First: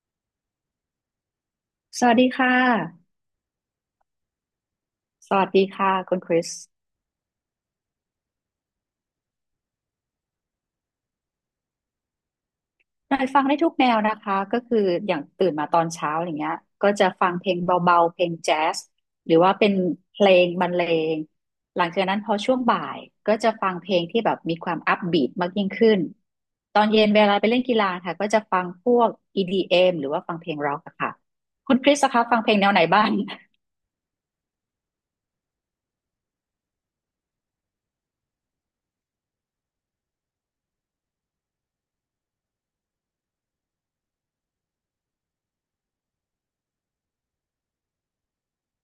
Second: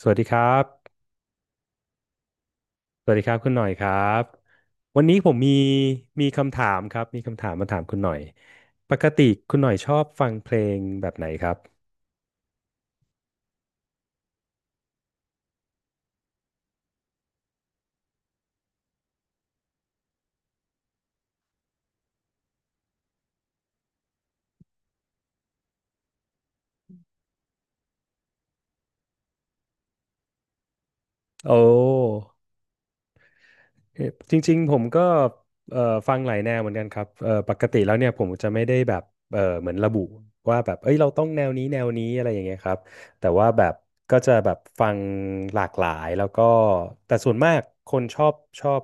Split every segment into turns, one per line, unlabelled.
สวัสดีครับ
สวัสดีค่ะ
สวัสดีครับคุณหน่อยครับ วันนี้ผ
ส
ม
วั
มี
สดีค่ะคุณคริส
คำถามครับ มีคำถามมาถามคุณหน่อย ปกติคุณหน่อยชอบฟังเพลงแบบไหนครับ
หน่อยฟังได้ทุกแนวนะคะก็คืออย่างตื่นมาตอนเช้าอย่างเงี้ยก็จะฟังเพลงเบาๆเพลงแจ๊สหรือว่าเป็นเพลงบรรเลงหลังจากนั้นพอช่วงบ่ายก็จะฟังเพลงที่แบบมีความอัพบีทมากยิ่งขึ้น ตอนเย็นเวลาไปเล่นกีฬาค่ะก็จะฟังพวก EDM หรือว่าฟังเพลงร็อกอะค่ะ
โอ้
คุณคริสคะฟังเพลงแนวไหนบ้าง
เอ่อจริงๆผมก็เอ่อฟังหลายแนวเหมือนกันครับปกติแล้วเนี่ยผมจะไม่ได้แบบเหมือนระบุว่าแบบเอ้ยเราต้องแนวนี้แนวนี้อะไรอย่างเงี้ยครับแต่ว่าแบบก็จะแบบฟังหลากหลายแล้วก็แต่ส่วนมากคนชอบ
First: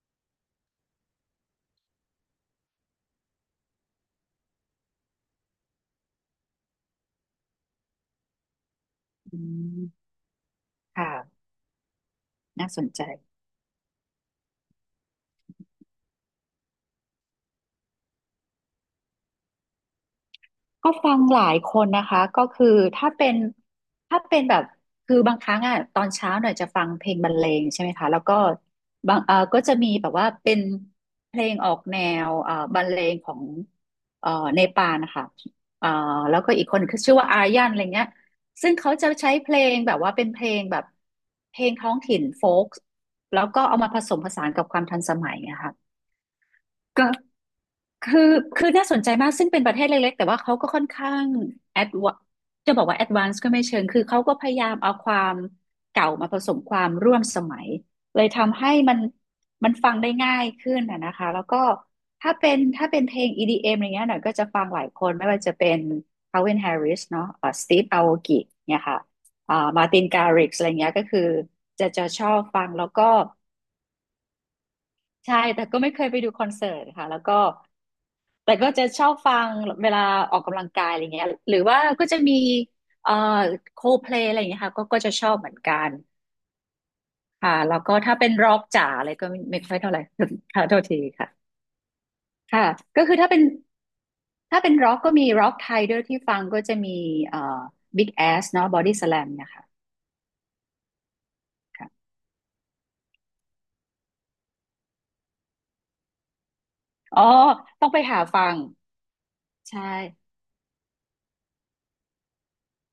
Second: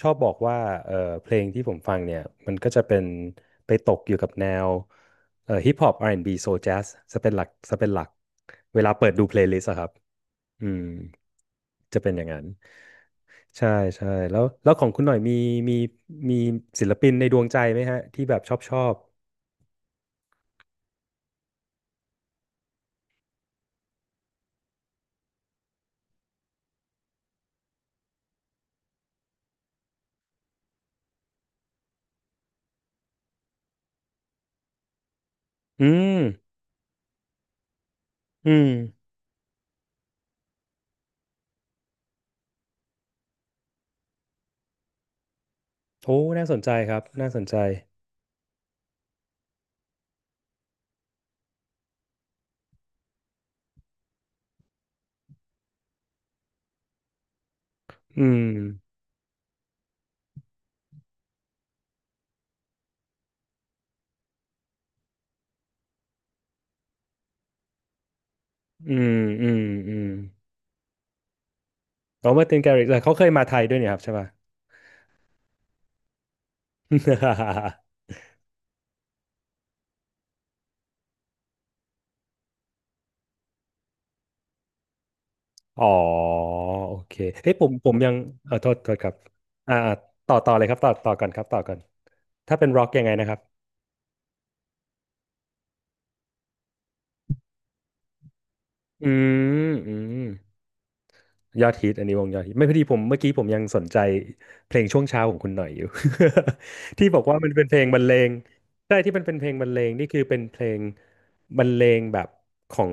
ชอบบอกว่าเอ่อเพลงที่ผมฟังเนี่ยมันก็จะเป็นไปตกอยู่กับแนวฮิปฮอป R&B โซ l แจ๊สจะเป็นหลักเวลาเปิดดูเพ
อื
ลย์ลิสต์อะครับ
ม
อืม
ค่ะ
จะเป็นอย่างนั้น
น่าสนใจ
ใช่ใช่แล้วของคุณหน่อยมีมีศิลปินในดวงใจไหมฮะที่แบบชอบ
ก็ฟังหลายคนนะคะก็คือถ้าเป็นถ้าเป็นแบบคือบางครั้งอ่ะตอนเช้าหน่อยจะฟังเพลงบรรเลงใช่ไหมคะแล้วก็บางก็จะมีแบบว่าเป็นเพลงออกแนวบรรเลงของเออเนปาลนะคะเอ
อื
อ
ม
แล้วก็อีกคนคือชื่อว่าอายันอะไรเงี้ย
อืม
ซึ่งเขาจะใช้เพลงแบบว่าเป็นเพลงแบบเพลงท้องถิ่นโฟล์กแล้วก็เอามาผสมผสานกับความทันสมัยนะคะ
โอ้น่าสนใจครับ
ก็
น่าสนใจ
คือคือน่าสนใจมากซึ่งเป็นประเทศเล็กๆแต่ว่าเขาก็ค่อนข้างแอดวจะบอกว่าแอดวานซ์ก็ไม่เชิงคือเขาก็พยายามเอาความเก่ามาผสมความร่วมสมัยเล
อื
ย
ม
ทำให้มันฟังได้ง่ายขึ้นนะคะแล้วก็ถ้าเป็นเพลง EDM อมอะไรเงี้ยหน่อยก็จะฟังหลายคนไม่ว่าจะเป็น Calvin Harris เนาะSteve Aoki เนี่ย
อื
ค่ะ
มอืม
มา
อื
ติ
ม
นการิกอะไรเงี้ยก็คือจะช
อ๋
อ
อ
บ
มาร์ติน
ฟั
แก
ง
ริ
แล้
ก
ว
เลย
ก็
เขาเคยมาไทยด้วยเนี่ยครับใช่ป่ะ
ใช่แต่ก็ไม่เคยไปดูคอนเสิร์ตค่ะแล้วก็ แต่ก็จะชอบฟังเวลาออกกำลังกายอะไรเงี้ยหรือว่าก็จะมีเอ่อโคเพลอะไรอย่างเงี้ยค่ะก็จะชอบเหมือนกั
อ๋อ
น
โอเคเฮ้
ค่ะ
ยผม
แล้ว
ผ
ก็
มยั
ถ้า
ง
เป็นร็
เอ
อ
อ
กจ๋า
โทษ
อะ
ค
ไร
รับ
ก็ไม่ค่อยเท่า
อ่า
ไหร่
ต่ อเล
ค่ะ
ยค
โท
รับ
ษที
ต่อก่อนครับ
ค่ะ
ต่อก่อนถ้า
ค่ะ
เป็นร็อกยั
ก็
งไง
คือ
นะ
ถ้า
ครั
เป็
บ
นถ้าเป็นร็อกก็มีร็อกไทยด้วยที่ฟังก็จะมีเอ่อบิ๊กแอสเนาะบอดี้ส
อื
แลมเนี่ยค่ะ
มอืม ยอดฮิต
ค่ะ
อันนี้วงยอดฮิตไม่พอดีผมเมื่อกี้ผมยังสนใจเพลงช่วงเช้าของคุณหน่อยอยู่ ที่บ
อ๋
อ
อ
กว่ามันเป็นเพล
ต้
ง
อง
บ
ไป
รรเล
หา
ง
ฟัง
ใช่ที่มันเป็นเพลงบรรเล
ใช่
งนี่คือเป็นเพลงบรรเลงแบบของ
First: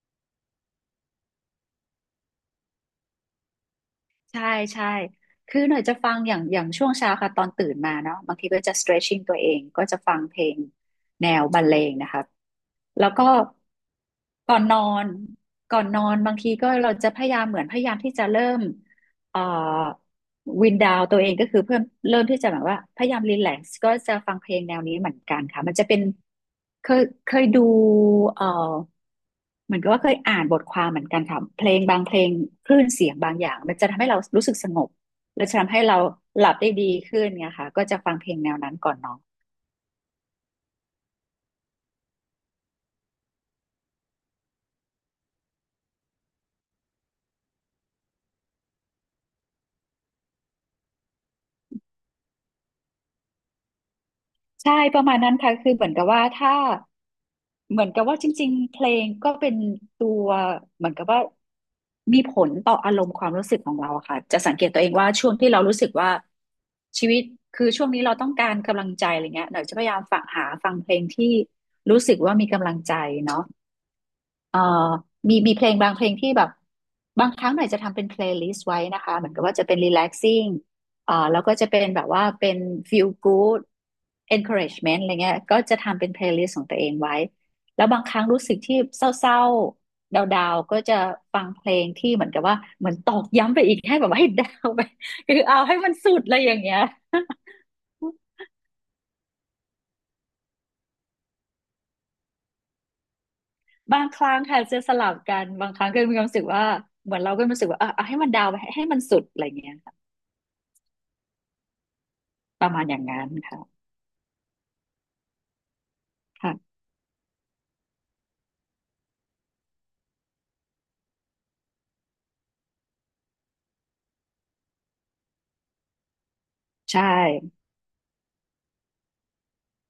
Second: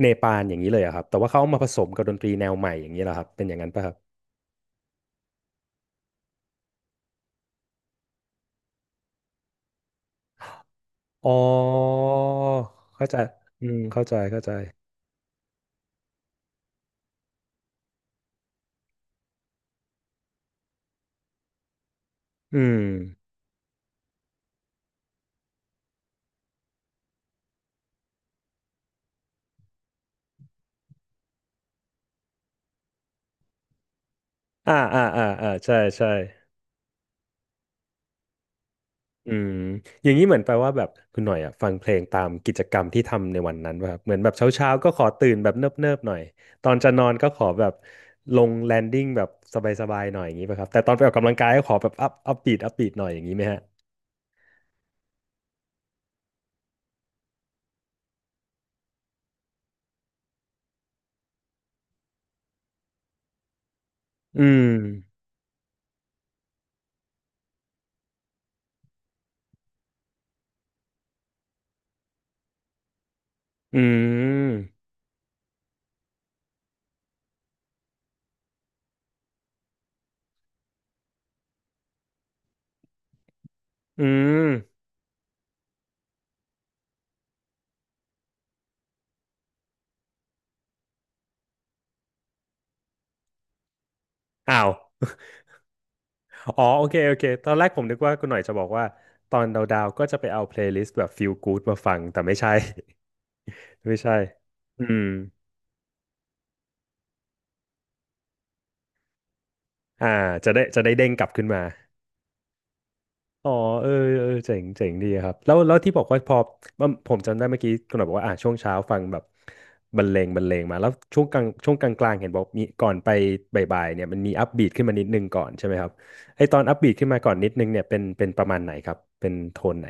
เนปาลอย่างนี้เลยอะครับแต่ว่าเขาเอามาผสมกับดนตรีแนวใหม่อย่างนี้เหรอครับเป็นอย่างนั้นป่ะครับ
ใช่ใช่คือหน่อยจะฟังอย่างช่วงเช้าค่ะตอนตื่นมาเนาะบางทีก็จะ stretching ตัวเองก็จะฟังเพลงแน
อ๋อ
วบรรเลงนะคะแล้
เข้า
ว
ใจ
ก็
อืมเข้าใจ
ก่อนนอนก่อนนอนบางทีก็เราจะพยายามเหมือนพยายามที่จะเริ่ม เอ่อวินดาวตัวเองก็คือเริ่มที่จะแบบ
อืม
ว่าพยายามรีแลกซ์ก็จะฟังเพลงแนวนี้เหมือนกันค่ะมันจะเป็นเคยดูเอ่อเหมือนกับว่าเคยอ่านบทความเหมือนกันค่ะเพลงบางเพลงคลื่นเสียงบางอย่างมันจะทำให้เรารู้สึกส
อ่า
งบ
อ่าอ่า
แล้
อ่า
จะทำ
ใช่
ให้เรา
ใช่
หลับได้ดีขึ้นไงค่ะก็จะฟังเพลงแนวนั้นก่อนนอน
อืมอย่างนี้เหมือนแปลว่าแบบคุณหน่อยอ่ะฟังเพลงตามกิจกรรมที่ทำในวันนั้นป่ะครับเหมือนแบบเช้าๆก็ขอตื่นแบบเนิบๆหน่อยตอนจะนอนก็ขอแบบลงแลนดิ้งแบบสบายๆหน่อยอย่างนี้ป่ะครับแต่ตอนไปออกกำลังกายก็ขอแบบอัพบีทหน่อยอย่างนี้ไหมฮะ
ใช่ประมาณนั้นค่ะคือเหมือนกับว่าถ้า เหมือนกับว่าจริงๆ เพลงก็เป็นตัวเหมือนกับว่ามีผลต่ออารมณ์ความรู้สึกของเราอะค่ะจะ
อื
สังเก
ม
ตตัวเองว่าช่วงที่เรารู้สึกว่าชีวิตคือช่วงนี้เราต้องการกำลังใจอะไรเงี้ยหน่อยจะพยายามฝังหาฟังเพลงที่รู้สึกว่ามีกำลังใจเนาะ
อื
เอ่อ
ม
มีเพลงบางเพลงที่แบบบางครั้งหน่อยจะทำเป็นเพลย์ลิสต์ไว้นะคะเหมือนกับว่าจะเป็น relaxing แล้วก็จะเป็นแบบว่าเป็น feel good
อืม
encouragement อะไรเงี้ยก็จะทำเป็นเพลย์ลิสต์ของตัวเองไว้แล้วบางครั้งรู้สึกที่เศร้าๆดาวๆก็จะฟังเพลงที่เหมือนกับว่าเหมือนตอกย้ำไปอีกให้แบบว่า ให้ดา
อ้า
ว
ว
ไปคือเอาให้มันสุดอะไรอ ย่า
อ๋
ง
อ
เงี้ย
โอเคตอน แรกผมนึกว่าคุณหน่อยจะบอกว่าตอนดาวๆก็จะไปเอาเพลย์ลิสต์แบบ feel good มาฟังแต่ไม่ใช่ ไม่
บาง
ใช่
ครั้งค่ะจะ
อื
ส
ม
ลับกันบางครั้งก็มีความรู้สึกว่าเหมือนเราก็มีความรู้สึกว่าเออเอาให้มันดาวไปให้มันสุดอะไรเงี้ย
อ่าจะได้เด้งกลับขึ้นมา
ประมาณอย่างนั้น
อ๋อ
ค่ะ
เออเออเจ๋งดีครับแล้วที่บอกว่าพอ
ค่ะ
มันผมจำได้เมื่อกี้คุณหน่อยบอกว่าอ่ะช่วงเช้าฟังแบบบรรเลงมาแล้วช่วงกลางกลางเห็นบอกมีก่อนไปบ่ายๆเนี่ยมันมีอัพบีทขึ้นมานิดนึงก่อนใช่ไหมครับไอตอนอัพบีท
ใช่
ขึ้นมาก่อนนิดนึงเนี่ยเป็นประมาณไหนครับเป็นโทนไหน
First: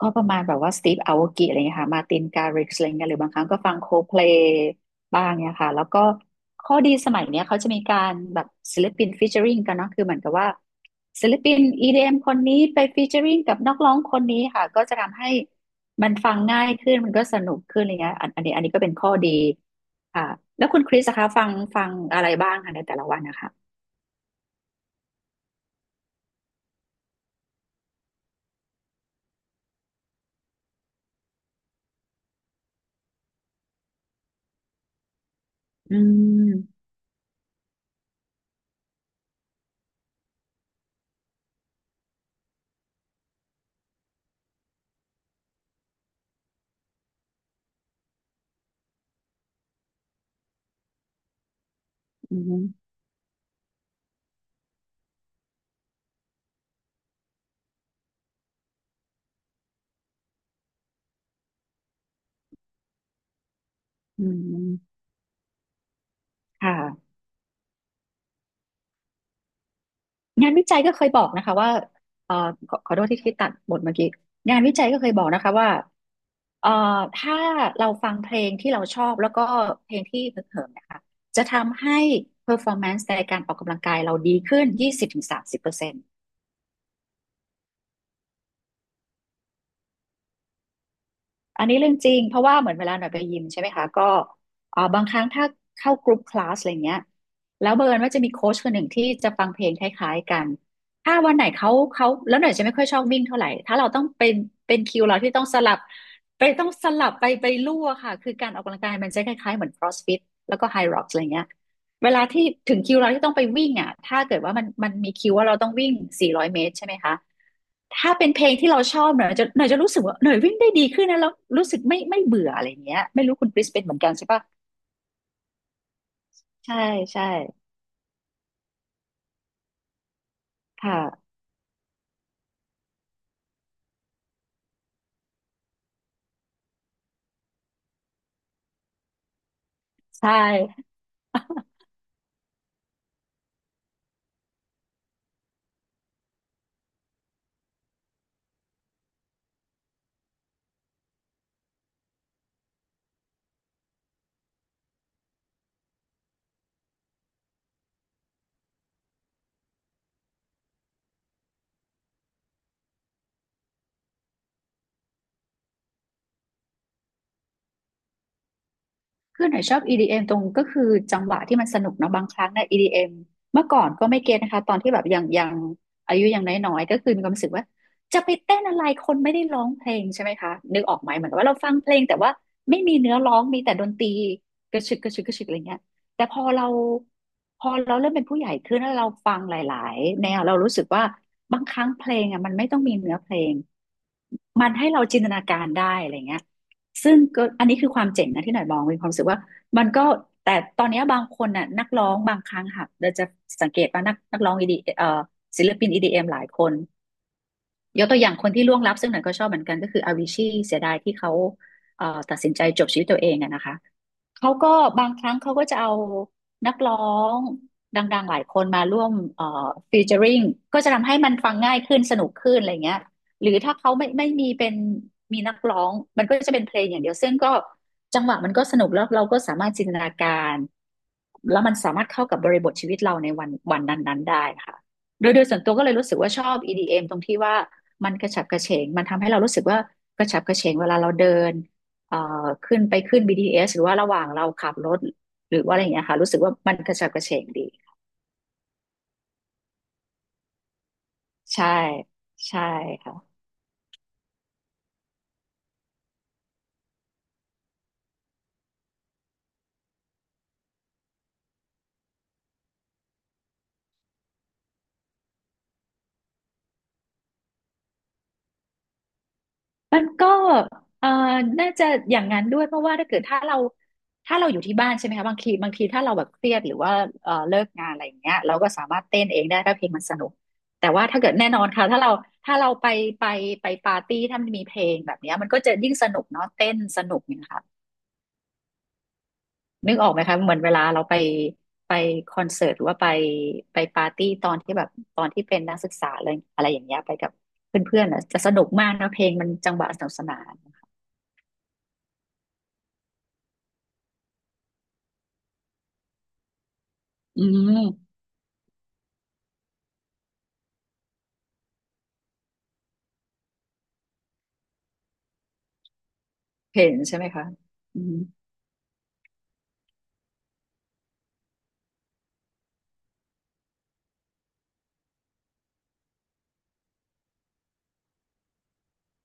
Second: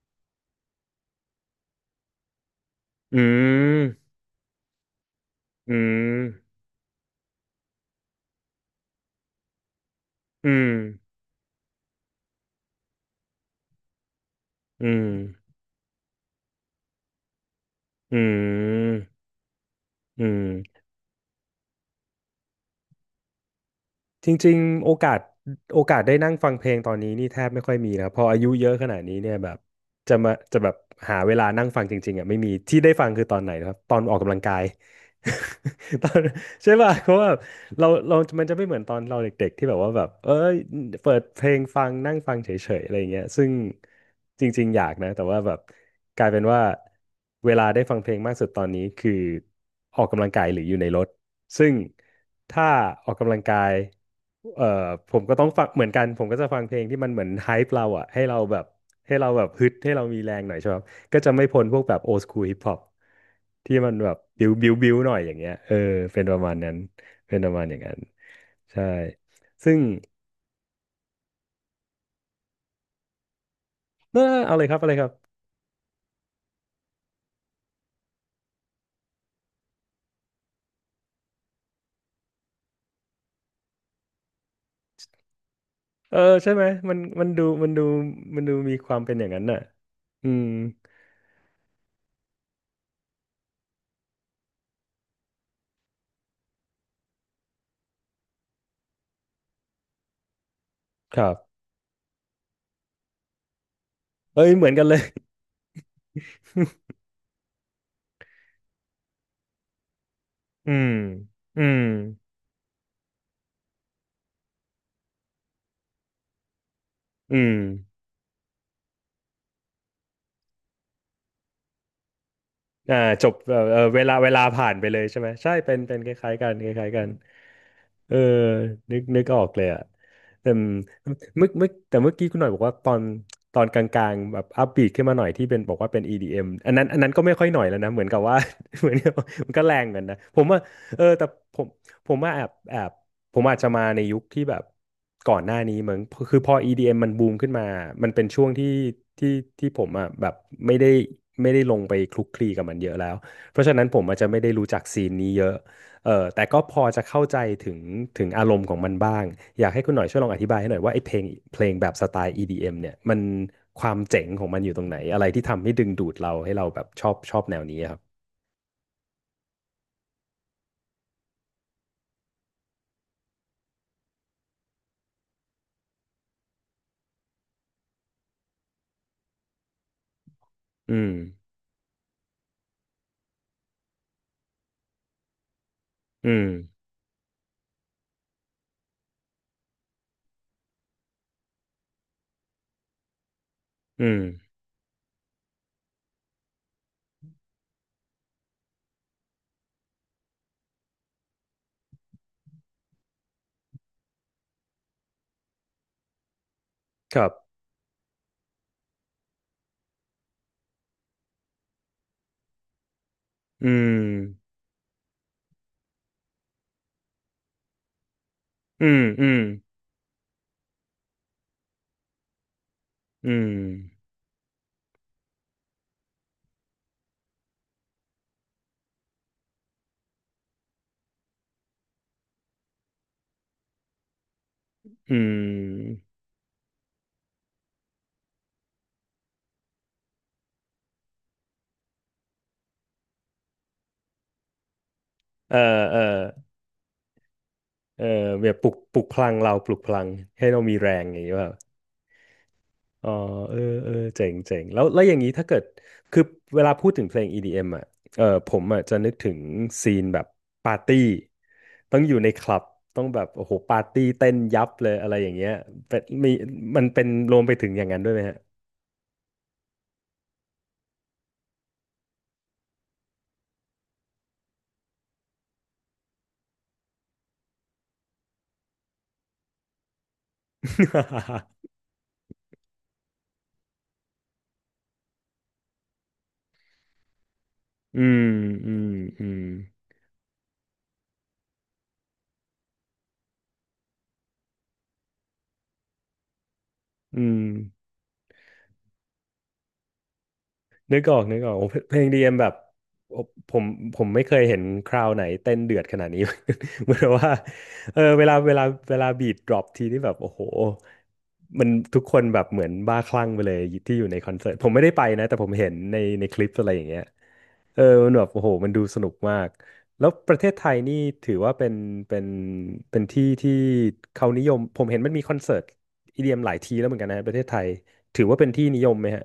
ก็ประมาณแบบว่าสตีฟอาโวกิอะไรเงี้ยค่ะมาตินการิกอะไรเงี้ยหรื
อื
อบางครั้งก็ฟังโค
ม
เพลย์บ้างเนี่ยค่ะ
อื
แล้วก็
ม
ข้อดีสมัยเนี้ยเขาจะมีการแบบศิลปินฟีเจอริงกันเนาะคือเหมือนกับว่า
อืม
ศิลปิน EDM คนนี้ไปฟีเจอริงกับนักร้องคนนี้ค่ะก็
อื
จะ
ม
ทำให้มันฟังง่ายขึ้นมันก็สนุกขึ้นอะไรเงี้ย
อื
อันนี้ก็เป็นข้
ม
อดีค่ะ
อื
แล้วคุ
ม
ณคริสคะฟังอะไรบ้างคะในแต่ละวันนะคะ
จริงๆโอกาสได้นั่งฟังเพลงตอนนี้นี่แทบไม่ค่อยมีนะพออายุเยอะขนาดนี้เนี่ยแบบจะแบบหาเวลานั่งฟังจริงๆอ่ะไม่มีที่ได้ฟังคือตอนไหนนะครับตอนออกกำลังกาย
อื
ตอนใช่
ม
ป่ะเพราะว่าเรามันจะไม่เหมือนตอนเราเด็กๆที่แบบว่าแบบเอ้ยเปิดเพลงฟังนั่งฟังเฉยๆอะไรอย่างเงี้ยซึ่งจริงๆอยากนะแต่ว่าแบบกลายเป็นว่าเวลาได้ฟังเพลงมากสุดตอนนี้คือออกกำลังกายหรืออยู่ในรถ ซึ่ง
อื
ถ้า
ม
ออกกำลังกายเอ่อผมก็ต้องฟังเหมือนกันผมก็จะฟังเพลงที่มันเหมือนไฮป์เราอะให้เราแบบให้เราแบบฮึดให้เรามีแรงหน่อยใช่ไหมครับก็จะไม่พ้นพวกแบบโอ h คูลฮิปฮอปที่มันแบบ
อื
บิวบิ
ม
วบิวหน่อยอย่างเงี้ยเออเป็นประมาณนั้น
ค่ะ
เป็นประมาณอย่างนั้นใช่ซึ่ง
งานวิจัยก็เคยบอกนะคะว่าเอ่อขอโทษที่ตัดบทเมื่อกี้
เออ
งานวิจัย
เอาเล
ก็
ยค
เค
รับ
ยบอกนะคะว่าเอ่อถ้าเราฟังเพลงที่เราชอบแล้วก็เพลงที่ฮึกเหิมนะคะจะทำให้ performance ในการออกกำลังกายเราดีขึ้น20-30%ถึงสามสิบเปอร์เซ็นต์
เออใช่ไหมมันดูมีความเป็นอย่างนั้นน่ะอืม
อันนี้เรื่องจริงเพราะว่าเหมือนเวลาหน่อยไปยิมใช่ไหมคะก็บางครั้งถ้าเข้ากรุ๊ปคลาสอะไรเงี้ยแล้วบังเอิญว่าจะมีโค้ชคนหนึ่งที่จะฟังเพลงคล้ายๆกันถ้า
ครั
วัน
บ
ไหนเขาแล้วหน่อยจะไม่ค่อยชอบวิ่งเท่าไหร่ถ้าเราต้องเป็น
เอ้ยเหมือน
เป็น
กันเล
คิ
ย
วเราที่ต้องสลับไปต้องสลับไปไปลู่อะค่ะคือการออกกำลังกายมันจะคล้ายๆเหมือน CrossFit แล้วก็
อื
High
ม
Rocks อะไรเงี้ย
อืม
เวลาที่ถึงคิวเราที่ต้องไปวิ่งอ่ะ ถ้าเกิดว่ามันมีคิวว่าเราต้องวิ่ง400เมตรใช่ไหมคะ
อืม
ถ้าเป็นเพลงที่เราชอบหน่อยจะรู้สึกว่าหน่อยวิ่งได้ดีขึ้นนะแล้วรู้สึกไม่เบื่ออะไรอย่าง
อ่า
เงี้ย ไม่
จบ
รู้คุณ
เอ
ค
อ
ริส
เอ
เป็
อ
นเหมือนกันใช่
เว
ปะ
ลาผ่านไปเลยใช่ไหมใช่เป็นเป็นคล้ายๆกันค
ใช่
ล้ายๆกัน
ใช่
เออนึกออกเลยอ่ะแต่
ค่ะ
เมื่อเมื่อแต่เมื่อกี้คุณหน่อยบอกว่าตอนกลางๆแบบอัพบีทขึ้นมาหน่อยที่เป็นบอกว่าเป็น EDM อมอันนั้นก็ไม่ค่อยหน่อยแล้วนะเหมือนกับว่า เหมือนกับมันก็แรงเหมือนกันนะ
ใช
ผมว่า
่
เออแต่ผมผมว่าแอบผมอาจจะมาในยุคที่แบบก่อนหน้านี้เหมือนคือพอ EDM มมันบูมขึ้นมามันเป็นช่วงที่ที่ผมอ่ะแบบไม่ได้ไม่ได้ลงไปคลุกคลีกับมันเยอะแล้วเพราะฉะนั้นผมอาจจะไม่ได้รู้จักซีนนี้เยอะ เออแต่ก็พอจะเข้าใจถึงถึงอารมณ์ของมันบ้างอยากให้คุณหน่อยช่วยลองอธิบายให้หน่อยว่าไอ้เพลงเพลงแบบสไตล์ EDM เอ็มเนี่ยมันความเจ๋งของมันอยู่ตรงไหนอะไรที่ทำให้ดึงดูดเราให้เราแบบชอบชอบแนวนี้ครับ
คือหน่อยชอบ EDM ตรงก็คือจังหวะที่มันสนุกเนาะบางครั้งเนี่ย EDM เอ็มเมื่อก่อนก็ไม่เก็ตนะคะตอนที่แบบยังอายุยังน้อยๆก็คือมีความรู้สึกว่าจะไปเต้นอะไรคนไม่ได้ร้องเพลงใช่ไหมคะนึกออ
อื
กไห
ม
มเหมือนกับว่าเราฟังเพลงแต่ว่าไม่มีเนื้อร้องมีแต่ดนตรีกระชึกกระชึกกระชึกอะไรเงี้ยแต่
อื
พอ
ม
เราเริ่มเป็นผู้ใหญ่ขึ้นแล้วเราฟังหลายๆแนวเรารู้สึกว่าบางครั้งเพลงอ่ะมันไม่ต้องมีเนื้อเพลง
อืม
มันให้เราจินตนาการได้อะไรเงี้ย ซึ่งก็อันนี้คือความเจ๋งนะที่หน่อยมองมีความรู้สึกว่ามันก็แต่ตอนเนี้ยบางคนน่ะนักร้องบางครั้งค่ะเราจะสังเกตว่านักร้องอีดีศิลปิน EDM หลายคน
ครับ
ยกตัวอย่างคนที่ล่วงลับซึ่งหน่อยก็ชอบเหมือนกันก็คืออาวิชีเสียดายที่เขาตัดสินใจจบชีวิตตัวเองอะนะ
อื
คะ
ม
เขาก็บางครั้งเขาก็จะเอานักร้องดังๆหลายคนมา
อื
ร่
ม
วม
อืม
ฟีเจอริงก็จะทำให้มันฟังง่ายขึ้นสนุกขึ้นอะไรเงี้ย
อื
ห
ม
รือถ้าเขาไม่มีเป็นมีนักร้องมันก็จะเป็นเพลงอย่างเดียวซึ่งก็จังหวะมันก็สนุกแล้วเราก็สามารถจินตนาการแล้วมันสามารถเข้ากับบริบทชีวิตเราในวันวันนั้นๆได้ค่ะ
อื
โดยส่วนตัวก็เลย
ม
รู้สึกว่าชอบ EDM ตรงที่ว่ามันกระฉับกระเฉงมันทำให้เรารู้สึกว่ากระฉับกระเฉงเวลาเราเดิน เอ่อขึ้นไปขึ้น BTS หรือว่าระหว่างเราขับรถห
เอ
รื
อ
อว่าอะไรอย่าง
เออ
เงี้ยค่ะรู้สึกว่ามันกระฉับกระเฉงดี
เออแบบปลุกพลังเราปลุกพลังให้เรามีแรงอย่างนี้ว่า
ใช่ใช่
อ๋อ
ค่ะ
เออเออเจ๋งเจ๋งแล้วแล้วอย่างนี้ถ้าเกิดคือเวลาพูดถึงเพลง EDM อมอ่ะเออผมอ่ะจะนึกถึงซีนแบบปาร์ตี้ต้องอยู่ในคลับต้องแบบโอ้โหปาร์ตี้เต้นยับเลยอะไรอย่างเงี้ยเป็นมีมันเป็นรวมไปถึงอย่างนั้นด้วยไหมฮะ
มันก็เอ่อน่าจะอย่างนั้นด้วยเพราะว่าถ้าเกิดถ้าเราอยู่ที่บ้านใช่ไหมคะบางทีถ้าเราแบบเครียดหรือว่าเลิกงานอะไรอย่างเงี้ยเราก็สามารถเต้นเองได้ถ้าเพลงมันสนุกแต่ว่าถ้าเกิดแน่นอน ค่ะถ้าเราถ้าเราไปไปปาร์ตี้ถ้ามันมีเพลงแบบเนี้ยมันก็จะยิ่งสนุกเนาะเต้นสนุกเนี่ยค่ะ
อืมอืมอืม
นึกออกไหมคะเหมือนเวลาเราไปไปคอนเสิร์ตหรือว่าไปปาร์ตี้ตอนที่แบบตอนที่เป็นนักศึกษาอะไรอะไรอย่างเงี้ยไป
อื
กับ
ม
เพื่อนๆอ่ะจะสนุกมากนะเพลงมันจังหวะสนุกสนาน
นึกออกนึกออกโอ้เพเพลงดีเอ็มแบบโอ้ผมผมไม่เคยเห็นคราวไหนเต้นเดือดขนาดนี้ เหมือนว่า
อื
เออ
ม
เวลาเวลาเวลาบีทดรอปทีนี่แบบโอ้โหมันทุกคนแบบเหมือนบ้าคลั่งไปเลยที่อยู่ในคอนเสิร์ตผมไม่ได้ไปนะแต่ผมเห็นในในคลิปอะไรอ
เห็
ย่าง
น
เงี้ย
ใช่ไหมคะ
เออ
อื
มั
ม
นแบบโอ้โหมันดูสนุกมากแล้วประเทศไทยนี่ถือว่าเป็นเป็นเป็นที่ที่เขานิยมผมเห็นมันมีคอนเสิร์ตอีเดียมหลายทีแล้วเหมือนกันนะประเทศไทยถือว่าเป็นที่นิยมไหมฮะ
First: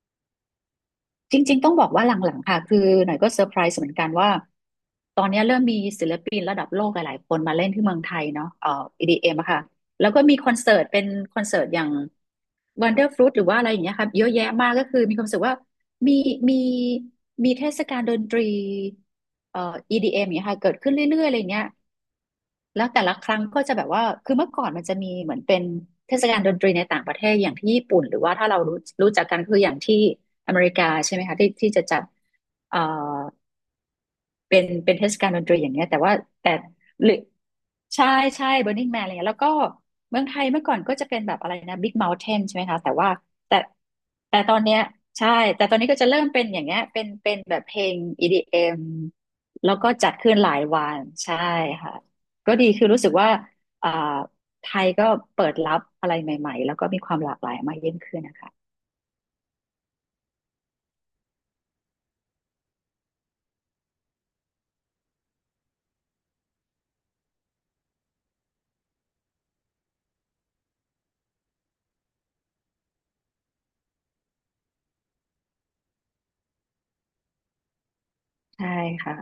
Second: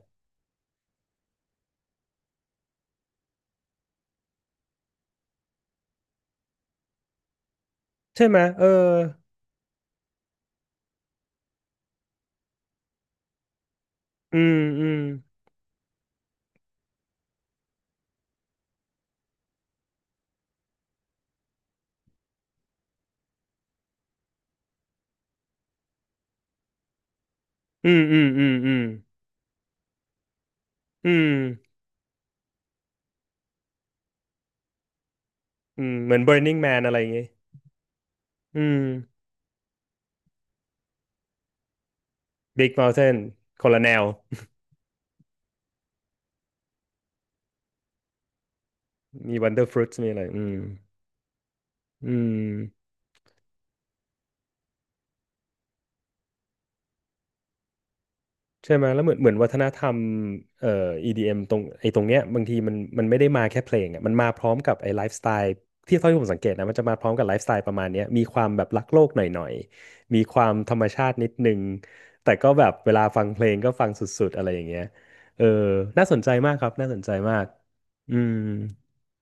จริงๆ ต้องบอกว่าหลังๆ ค่ะ คือหน่อยก็เซอร์ไพรส์เหมือนกันว่าตอนนี้เริ่มมีศิลปินระดับโลกหลายๆคนมาเล่นที่เมืองไทย
ใช่ไหม
เนาะ
เออ
EDM อมอะค่ะ แล้วก็มีคอนเสิร์ตเป็นคอนเสิร์ตอย่าง Wonderfruit หรือว่าอะไรอย่างเงี้ยค่ะ เยอะ
อื
แยะ
ม
มากก็
อืม
คือมีความรู้สึกว่ามีมีมีเทศกาลดนตรีเอ่อ EDM อมอย่างเงี้ยค่ะเกิดขึ้นเรื่อยๆอะไรเงี้ย แล้วแต่ละครั้งก็จะแบบว่าคือเมื่อก่อนมันจะมีเหมือนเป็นเทศกาลดนตรีในต่างประเทศอย่างที่ญี่
อื
ปุ่
ม
นห
อื
รือ
ม
ว่า
อื
ถ้า
ม
เรา
อืม
รู้จักกันคืออย่างที่อเมริกา
อื
ใช่ไหม
ม
คะที่ที่จะจัดเอ่อเป็นเป็นเทศกาลดนตรีอย่าง
อื
เงี้ย
ม
แต่
เห
ว่า
มือน
แต่
Burning Man อะไรอ
ห
ย่า
รื
ง
อ
งี้
ใช่ใช่
อืม
Burning Man อะไรเงี้ยแล้วก็เมืองไทยเมื่อก่อนก็จะเป็นแบบอะไรนะ Big Mountain ใช่ไหม
Big
คะแต่ว่า
Mountain
แต่
คนละแนว
แต่ตอนเนี้ยใช่แต่ตอนนี้ก็จะเริ่มเป็นอย่างเงี้ยเป็นเป็นแบบเพลง EDM
มี Wonder
แล้วก็
Fruits มี
จัด
อะไร
ขึ้น
อื
หลา
ม
ยวันใช่ค่ะ
อื
ก็ดี
ม
คือรู้สึกว่าอ่าไทยก็เปิดรับอะไรใหม่ๆแล้วก็มีความหลากหลายมากยิ่งขึ้นนะคะ
ใช่ไหมแล้วเหมือนเหมือนวัฒนธรรมเอ่อ EDM ตรงไอ้ตรงเนี้ยบางทีมันมันไม่ได้มาแค่เพลงอ่ะมันมาพร้อมกับไอ้ไลฟ์สไตล์ที่เท่าที่ผมสังเกตนะมันจะมาพร้อมกับไลฟ์สไตล์ประมาณเนี้ยมีความแบบรักโลกหน่อยๆมีความธรรมชาตินิดนึงแต่ก็แบบเวลาฟังเพลงก็ฟังสุดๆอะไรอย่างเงี้ยเออน่าสนใจมากครับน่าสนใจมากอืม
ใช่ค่ะ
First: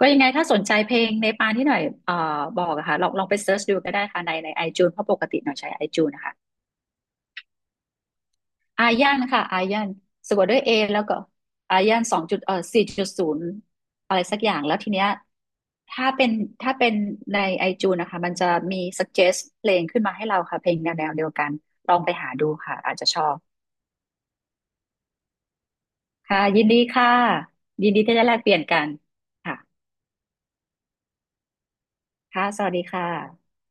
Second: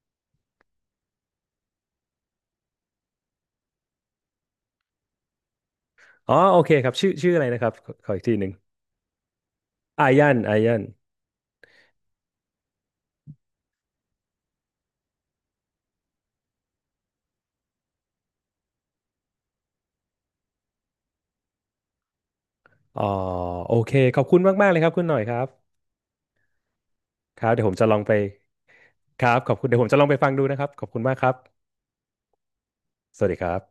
ก็ยังไงถ้าสนใจเพลงในปานที่หน่อยบอกอะค่ะลองไปเซิร์ชดูก็ได้ค่ะใน iTunes เพราะปกติหน่อยใช้ iTunes นะ
อ๋อ
คะ
โอเคครับชื่อชื่ออะไรนะครับขอขออีกทีหนึ่ง
อายันค่ะอายัน
อายั
สะ
น
กดด้
อา
วยเอ
ยัน
แล้วก็อายันสองจุดสี่จุดศูนย์อะไรสักอย่างแล้วทีเนี้ยถ้าเป็นถ้าเป็นในไอจูนนะคะมันจะมี suggest เพลงขึ้นมาให้เราค่ะเพลงแนวเดียวกันลองไปหาดูค่ะอาจ
อ๋อ
จะชอบ
โอเคขอบคุณมากๆเลยครับคุณหน่อยครับ
ค่ะยินดีค่ะ
ครับเดี๋ยวผมจะ
ยิน
ลอ
ดี
งไป
ที่ได้แลกเปลี่ยนกัน
ครับขอ
ค่ะ
บคุณเดี๋ยวผมจะลองไปฟังดูนะครับขอบคุณมากครับ
ค่ะสวัสดีค
สวัสดีค
่ะ
รับ